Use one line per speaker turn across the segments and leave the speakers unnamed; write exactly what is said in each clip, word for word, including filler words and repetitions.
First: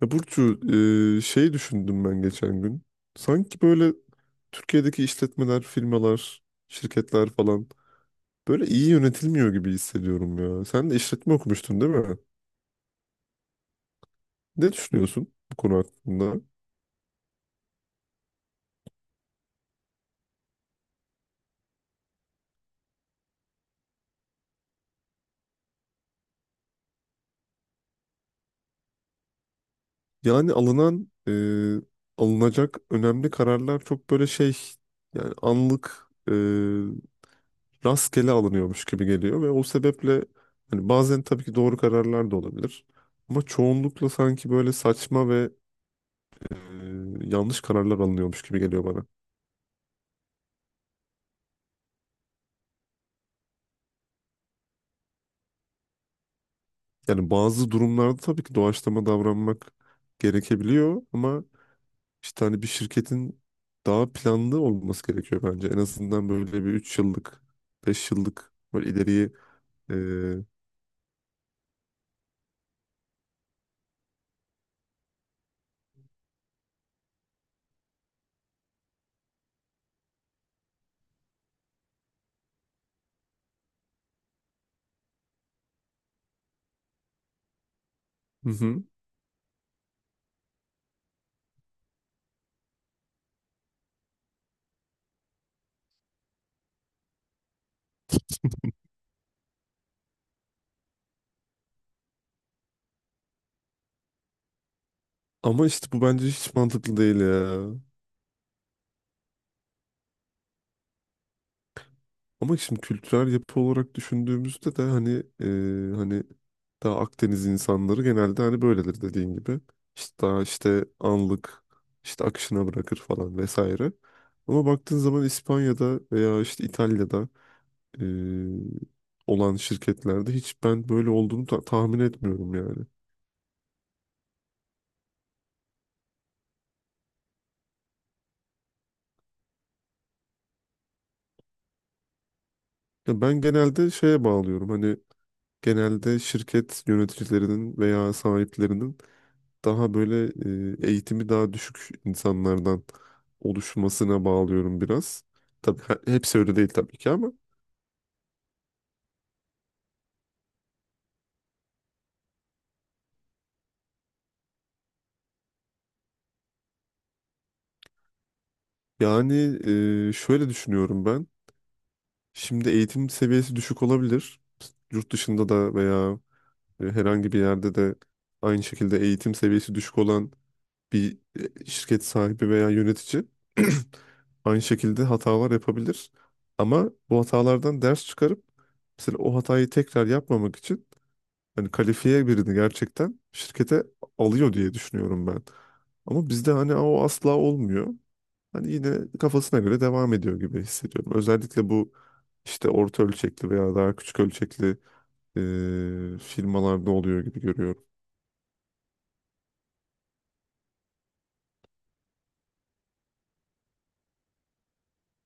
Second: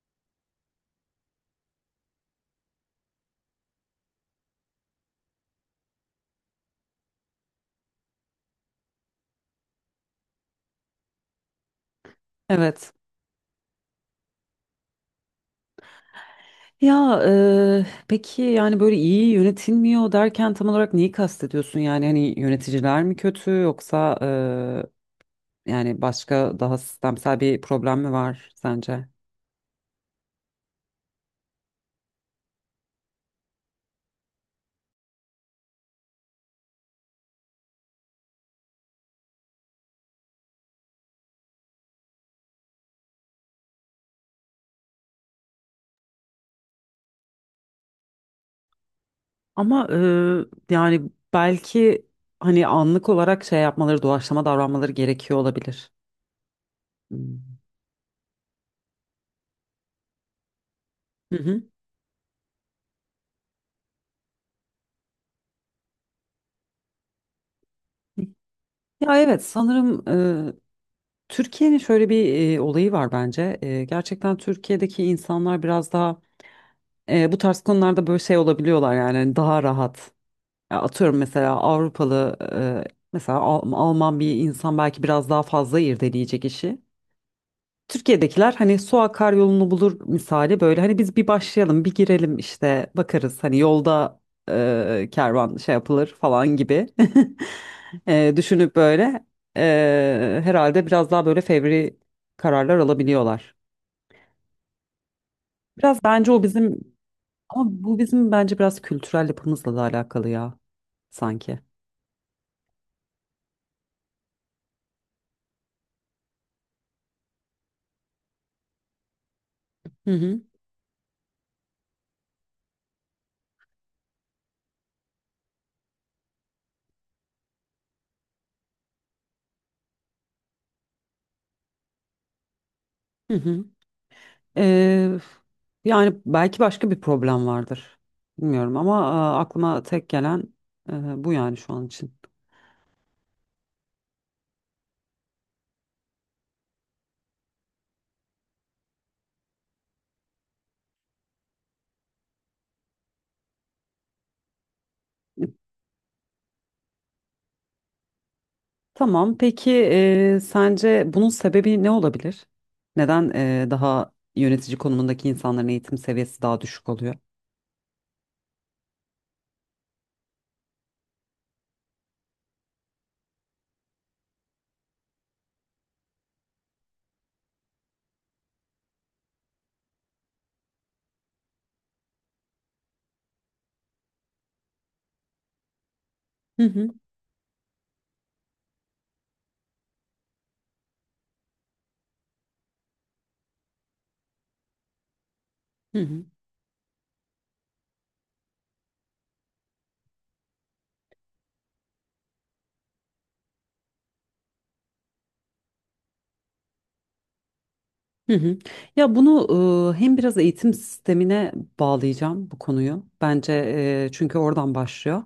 Ya Burcu, e, şey düşündüm ben geçen gün. Sanki böyle Türkiye'deki işletmeler, firmalar, şirketler falan böyle iyi yönetilmiyor gibi hissediyorum ya. Sen de işletme okumuştun, değil mi?
Evet.
Ne düşünüyorsun bu konu hakkında?
Ya eee, peki yani böyle iyi yönetilmiyor derken tam olarak neyi kastediyorsun? Yani hani yöneticiler mi kötü yoksa eee, yani başka daha sistemsel bir problem mi var sence?
Yani alınan, e, Alınacak önemli kararlar çok böyle şey, yani anlık, e, rastgele alınıyormuş gibi geliyor ve o sebeple hani bazen tabii ki doğru kararlar da olabilir. Ama çoğunlukla sanki böyle saçma ve e, yanlış kararlar alınıyormuş gibi geliyor bana.
Ama eee, yani belki hani anlık olarak şey yapmaları, doğaçlama davranmaları gerekiyor olabilir.
Yani
Hmm.
bazı durumlarda tabii ki doğaçlama davranmak gerekebiliyor
Hı
ama
hı.
işte hani bir şirketin daha planlı olması gerekiyor bence. En azından böyle bir üç yıllık, beş yıllık böyle
Ya
ileriye
evet
e,
sanırım e, Türkiye'nin şöyle bir e, olayı var bence. E, gerçekten Türkiye'deki insanlar biraz daha e, bu tarz konularda böyle şey olabiliyorlar yani hani daha rahat. Ya atıyorum mesela Avrupalı e, mesela Al- Alman bir insan belki biraz daha fazla irdeleyecek işi.
hı
Türkiye'dekiler hani
hı.
su akar yolunu bulur misali, böyle hani biz bir başlayalım bir girelim işte bakarız hani yolda e, kervan şey yapılır falan gibi. e, düşünüp böyle e, herhalde biraz daha böyle fevri kararlar alabiliyorlar.
Ama işte bu
Biraz
bence
bence o
hiç
bizim,
mantıklı değil ya.
ama bu bizim bence biraz kültürel yapımızla da alakalı ya, sanki.
Ama şimdi kültürel yapı olarak düşündüğümüzde de hani e, hani daha Akdeniz insanları genelde hani böyledir, dediğin gibi.
Hı
İşte
hı,
daha işte anlık, işte akışına bırakır falan vesaire. Ama baktığın zaman İspanya'da veya işte İtalya'da e, olan şirketlerde hiç ben böyle olduğunu ta- tahmin etmiyorum yani.
hı hı. E, yani belki başka bir problem vardır. Bilmiyorum ama e, aklıma tek gelen e, bu, yani şu an için.
Ya ben genelde şeye bağlıyorum, hani genelde şirket yöneticilerinin veya sahiplerinin daha böyle e, eğitimi daha düşük insanlardan oluşmasına bağlıyorum biraz. Tabii he- hepsi öyle değil tabii ki ama
Tamam. Peki eee, sence bunun sebebi ne olabilir? Neden eee, daha yönetici konumundaki insanların eğitim seviyesi daha düşük oluyor?
yani, e, şöyle düşünüyorum ben. Şimdi eğitim seviyesi düşük olabilir. Yurt dışında da veya e, herhangi bir yerde de aynı şekilde eğitim seviyesi düşük olan bir e, şirket sahibi veya yönetici aynı şekilde hatalar yapabilir.
Hı hı.
Ama bu hatalardan ders çıkarıp mesela o hatayı tekrar yapmamak için hani kalifiye birini gerçekten şirkete alıyor diye düşünüyorum ben.
Hı hı.
Ama bizde hani o asla olmuyor. Hani yine kafasına göre devam ediyor gibi hissediyorum. Özellikle bu işte orta ölçekli veya daha küçük ölçekli e, firmalarda oluyor gibi görüyorum.
Hı hı. Ya bunu e, hem biraz eğitim sistemine bağlayacağım bu konuyu. Bence e, çünkü oradan başlıyor.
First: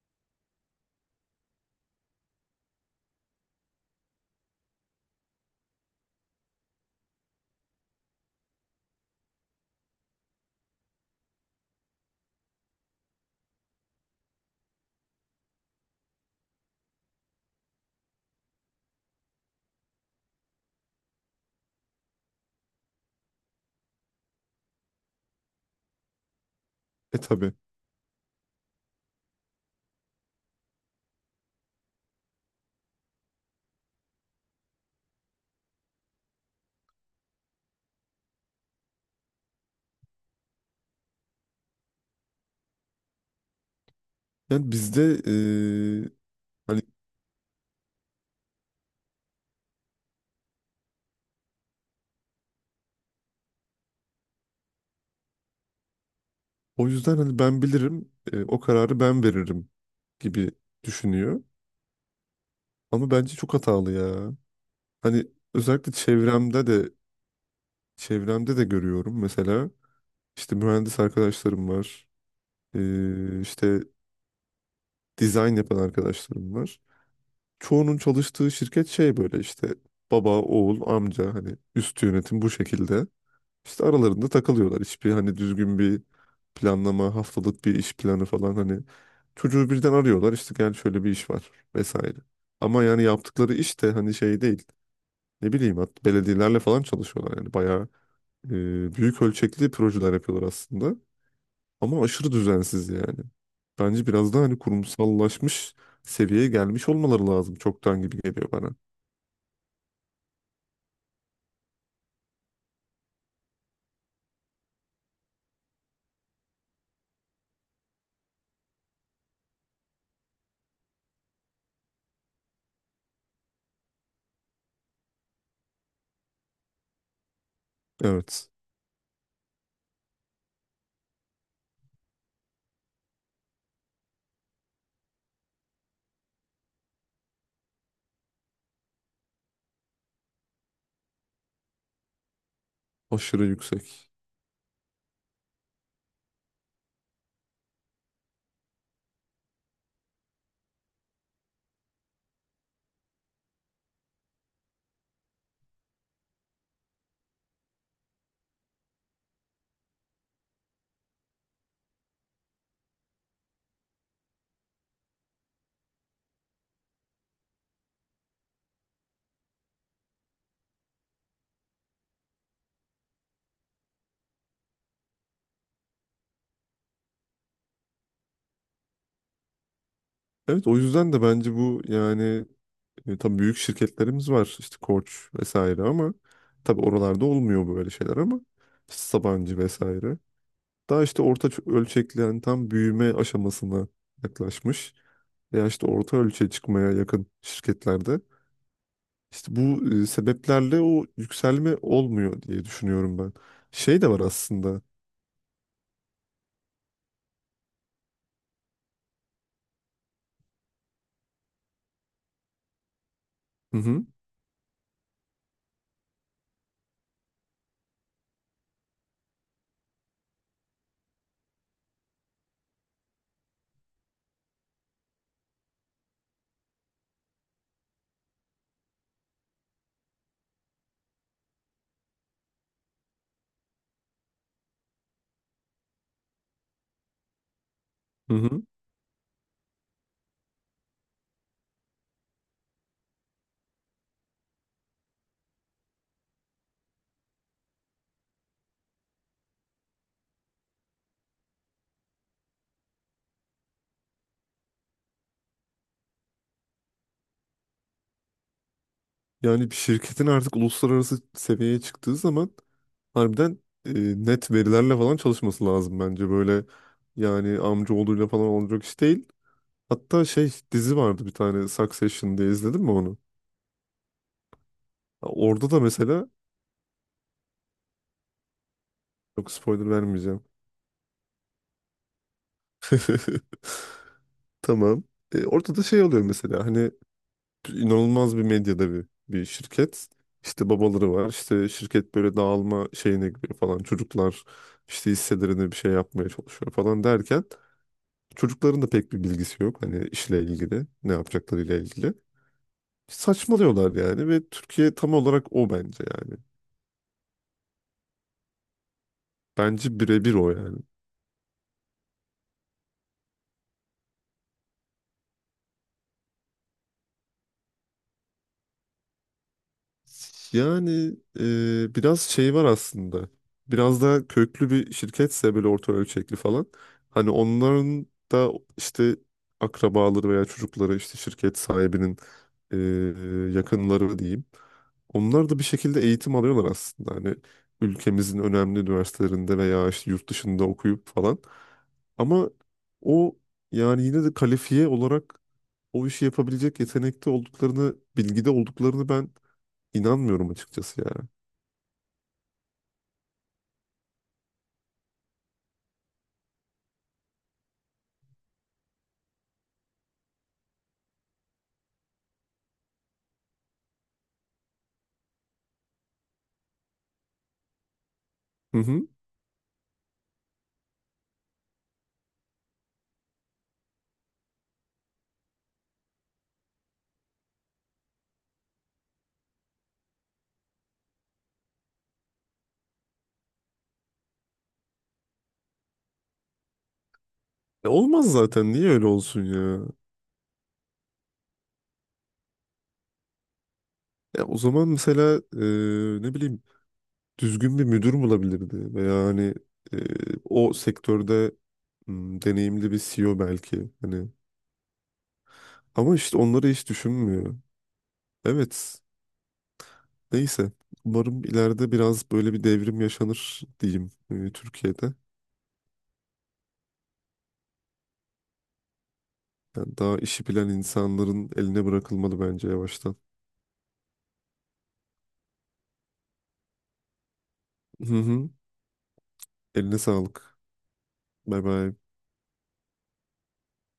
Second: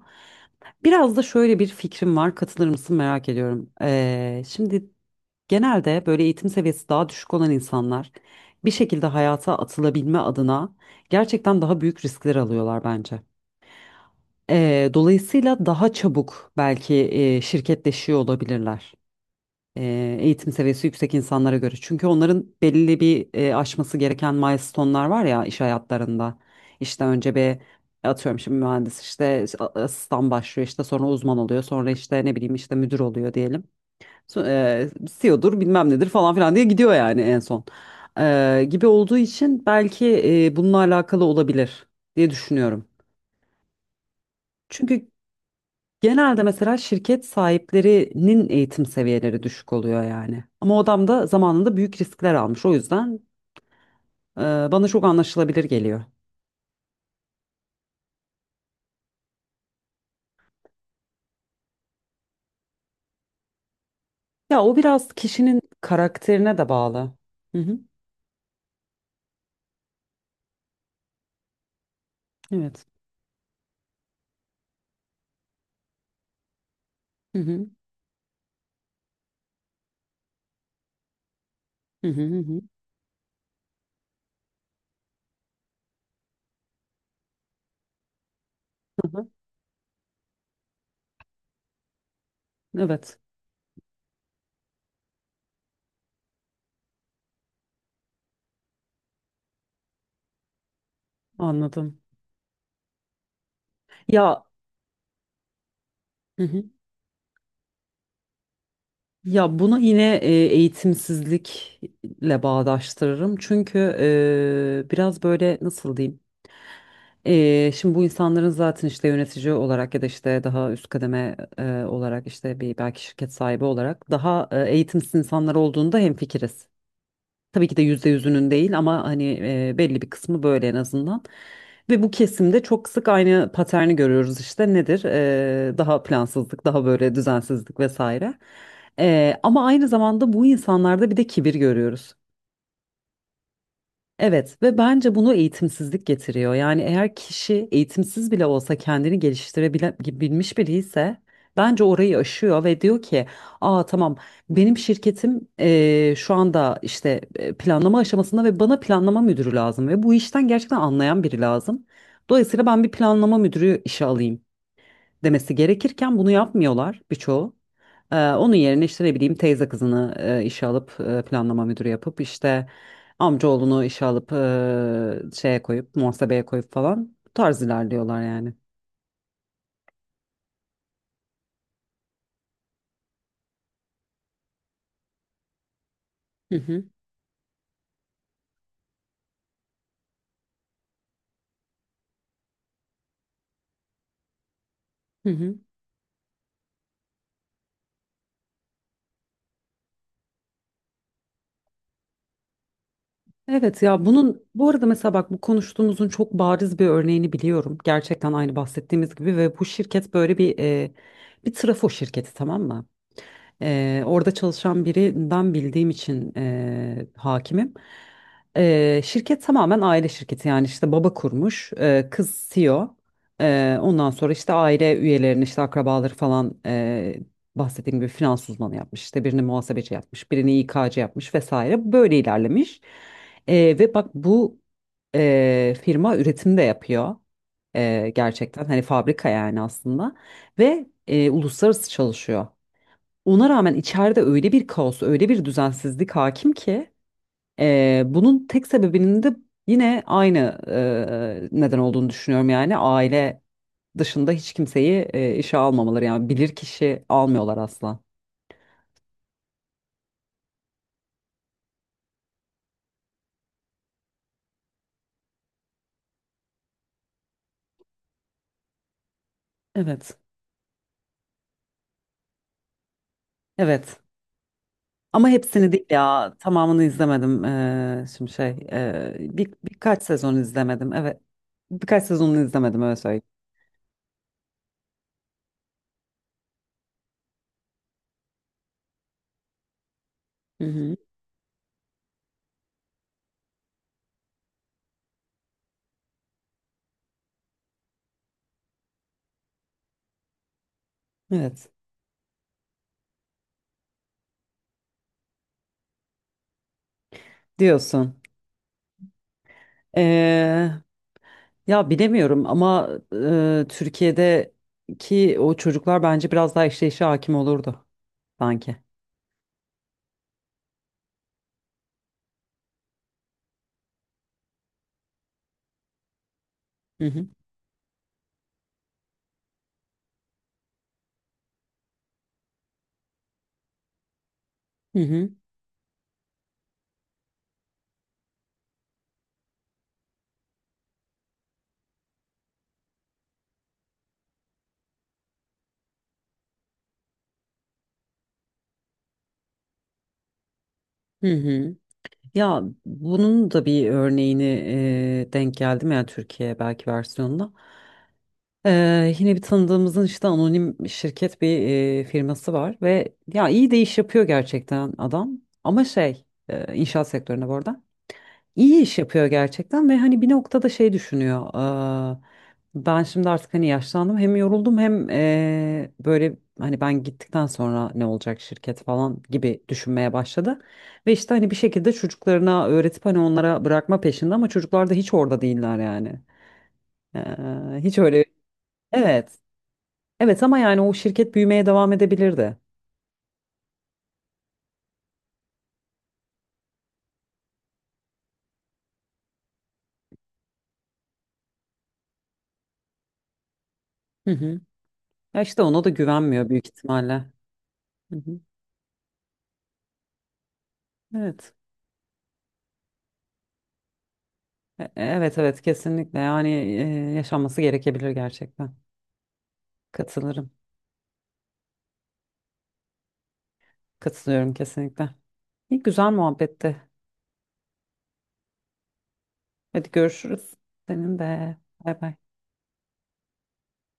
Biraz da şöyle bir fikrim var. Katılır mısın merak ediyorum. E, şimdi genelde böyle eğitim seviyesi daha düşük olan insanlar bir şekilde hayata atılabilme adına gerçekten daha büyük riskler alıyorlar bence. E, dolayısıyla daha çabuk belki e, şirketleşiyor olabilirler, e, eğitim seviyesi yüksek insanlara göre. Çünkü onların belli bir e, aşması gereken milestone'lar var ya, iş hayatlarında. İşte
E
önce
tabii.
bir atıyorum şimdi mühendis işte a- asistan başlıyor, işte sonra uzman oluyor, sonra işte ne bileyim işte müdür oluyor diyelim. So- E, C E O'dur bilmem nedir falan filan diye gidiyor yani en son. E, gibi olduğu için belki e, bununla alakalı olabilir diye düşünüyorum.
Yani
Çünkü
bizde e,
genelde mesela
hani
şirket sahiplerinin eğitim seviyeleri düşük oluyor yani. Ama o adam da zamanında büyük riskler almış. O yüzden e, bana çok anlaşılabilir geliyor.
o yüzden hani ben bilirim, e, o kararı ben veririm gibi düşünüyor. Ama bence çok hatalı ya.
Ya o biraz
Hani
kişinin
özellikle
karakterine
çevremde
de
de
bağlı. Hı hı.
çevremde de görüyorum mesela. İşte mühendis arkadaşlarım var.
Evet.
Ee, işte dizayn yapan arkadaşlarım var.
Hı hı.
Çoğunun çalıştığı şirket şey, böyle işte baba, oğul, amca, hani üst
Hı hı. Hı
yönetim bu
hı.
şekilde. İşte aralarında takılıyorlar. Hiçbir hani düzgün bir planlama, haftalık bir iş planı falan hani,
Hı hı.
çocuğu birden arıyorlar işte, gel şöyle bir iş var vesaire. Ama yani
Evet.
yaptıkları iş de hani şey değil. Ne bileyim hat belediyelerle falan çalışıyorlar yani bayağı e, büyük ölçekli projeler yapıyorlar aslında.
Anladım.
Ama aşırı düzensiz yani. Bence biraz daha
Ya,
hani kurumsallaşmış
hı
seviyeye
hı.
gelmiş olmaları lazım çoktan gibi geliyor bana.
Ya bunu yine e, eğitimsizlikle bağdaştırırım. Çünkü e, biraz böyle, nasıl diyeyim? Ee, şimdi bu insanların zaten işte yönetici olarak ya da işte daha üst kademe e, olarak, işte bir belki şirket sahibi olarak daha e, eğitimsiz insanlar olduğunda hemfikiriz. Tabii ki de yüzde
Evet.
yüzünün değil, ama hani e, belli bir kısmı böyle, en azından. Ve bu kesimde çok sık aynı paterni görüyoruz. İşte nedir? Ee, daha plansızlık, daha böyle düzensizlik vesaire. Ee, ama aynı zamanda bu insanlarda bir de kibir görüyoruz.
Aşırı yüksek.
Evet, ve bence bunu eğitimsizlik getiriyor. Yani eğer kişi eğitimsiz bile olsa kendini geliştirebilmiş biri ise bence orayı aşıyor ve diyor ki, aa tamam, benim şirketim eee, şu anda işte e, planlama aşamasında ve bana planlama müdürü lazım ve bu işten gerçekten anlayan biri lazım. Dolayısıyla ben bir planlama müdürü işe alayım demesi gerekirken, bunu yapmıyorlar birçoğu. Ee, onun yerine işte ne bileyim teyze kızını e, işe alıp e, planlama müdürü yapıp, işte amcaoğlunu işe alıp e, şeye koyup, muhasebeye koyup falan, bu tarz ilerliyorlar yani.
Evet, o yüzden de bence bu yani, e, tabii büyük şirketlerimiz var işte Koç vesaire ama
Hı
tabii
hı.
oralarda olmuyor böyle şeyler ama işte Sabancı vesaire. Daha işte orta ç- ölçekli yani tam büyüme aşamasına yaklaşmış
Hı hı.
veya işte orta ölçeğe çıkmaya yakın şirketlerde, İşte bu e, sebeplerle o yükselme olmuyor diye düşünüyorum ben.
Evet,
Şey
ya
de var
bunun bu
aslında.
arada mesela bak, bu konuştuğumuzun çok bariz bir örneğini biliyorum. Gerçekten aynı bahsettiğimiz gibi ve bu şirket böyle bir e, bir trafo şirketi, tamam mı?
Hı
Eee,
hı.
orada çalışan birinden bildiğim için eee, hakimim. Eee, şirket tamamen aile şirketi, yani işte baba kurmuş, eee, kız C E O. Eee, ondan sonra işte aile üyelerini, işte akrabaları falan, eee bahsettiğim gibi finans uzmanı yapmış. İşte birini muhasebeci yapmış, birini İ K'cı yapmış vesaire. Böyle ilerlemiş. Eee, ve bak, bu eee, firma üretim de yapıyor. Eee,
Hı hı.
gerçekten hani fabrika yani aslında, ve eee, uluslararası çalışıyor. Ona rağmen içeride öyle bir kaos, öyle bir düzensizlik hakim ki eee, bunun tek sebebinin de yine aynı eee, neden olduğunu düşünüyorum, yani aile dışında hiç kimseyi eee, işe almamaları, yani bilir kişi almıyorlar asla.
Yani bir şirketin artık uluslararası seviyeye çıktığı zaman harbiden e, net verilerle falan çalışması lazım bence. Böyle yani amcaoğluyla falan olacak iş değil.
Evet,
Hatta şey, dizi vardı bir tane, Succession diye, izledin mi onu?
evet. Ama
Orada
hepsini
da
değil
mesela,
ya, tamamını izlemedim. Eee, şimdi şey eee,
yok,
bir,
spoiler
birkaç sezon
vermeyeceğim.
izlemedim. Evet, birkaç sezonunu izlemedim öyle söyleyeyim.
Tamam. E, orada da şey oluyor mesela, hani inanılmaz bir medya devi bir şirket.
Hı
İşte
hı.
babaları var. İşte şirket böyle dağılma şeyine giriyor falan. Çocuklar işte hisselerine bir şey yapmaya çalışıyor falan derken çocukların da pek bir bilgisi yok. Hani işle ilgili, ne
Evet,
yapacaklarıyla ilgili. Saçmalıyorlar yani ve Türkiye tam olarak o bence yani.
diyorsun.
Bence birebir o
Eee
yani.
Ya bilemiyorum ama e, Türkiye'deki o çocuklar bence biraz daha işleyişe hakim olurdu sanki.
Yani e, biraz şey var aslında. Biraz daha köklü bir şirketse böyle orta ölçekli falan.
Hı hı.
Hani onların da işte akrabaları veya çocukları, işte şirket sahibinin e, yakınları diyeyim.
Hı hı.
Onlar da bir şekilde eğitim alıyorlar aslında. Hani ülkemizin önemli üniversitelerinde veya işte yurt dışında okuyup falan. Ama o yani yine de kalifiye olarak o işi yapabilecek yetenekte olduklarını, bilgide olduklarını ben İnanmıyorum açıkçası ya.
Hı hı. Ya bunun da bir örneğini e, denk geldim, ya Türkiye belki versiyonunda? E, yine bir tanıdığımızın işte anonim şirket bir e, firması var ve, ya iyi de iş yapıyor gerçekten adam. Ama şey, e, inşaat sektöründe bu arada.
Hı
İyi iş
hı.
yapıyor gerçekten ve hani bir noktada şey düşünüyor: "Aa, ben şimdi artık hani yaşlandım, hem yoruldum, hem eee, böyle hani ben gittikten sonra ne olacak şirket," falan gibi düşünmeye başladı. Ve işte hani bir şekilde çocuklarına öğretip hani onlara bırakma peşinde, ama çocuklar da hiç orada değiller yani. Eee,
E,
hiç öyle.
olmaz zaten. Niye öyle
Evet.
olsun ya?
Evet, ama yani o şirket büyümeye devam edebilirdi.
Ya o zaman mesela, e, ne bileyim, düzgün bir müdür bulabilirdi veya hani e, o sektörde hmm, deneyimli bir C E O belki hani.
Hı hı. Ya işte ona da
Ama işte
güvenmiyor büyük
onları hiç
ihtimalle.
düşünmüyor.
Hı hı.
Evet. Neyse. Umarım
Evet.
ileride biraz böyle bir devrim yaşanır diyeyim e,
E-
Türkiye'de.
Evet, evet, kesinlikle yani, e, yaşanması gerekebilir gerçekten.
Yani daha işi
Katılırım.
bilen insanların eline bırakılmalı bence yavaştan.
Katılıyorum kesinlikle. İyi güzel muhabbetti.
Hı hı.
Hadi
Eline
görüşürüz.
sağlık.
Senin de.
Bay bay.
Bay bay.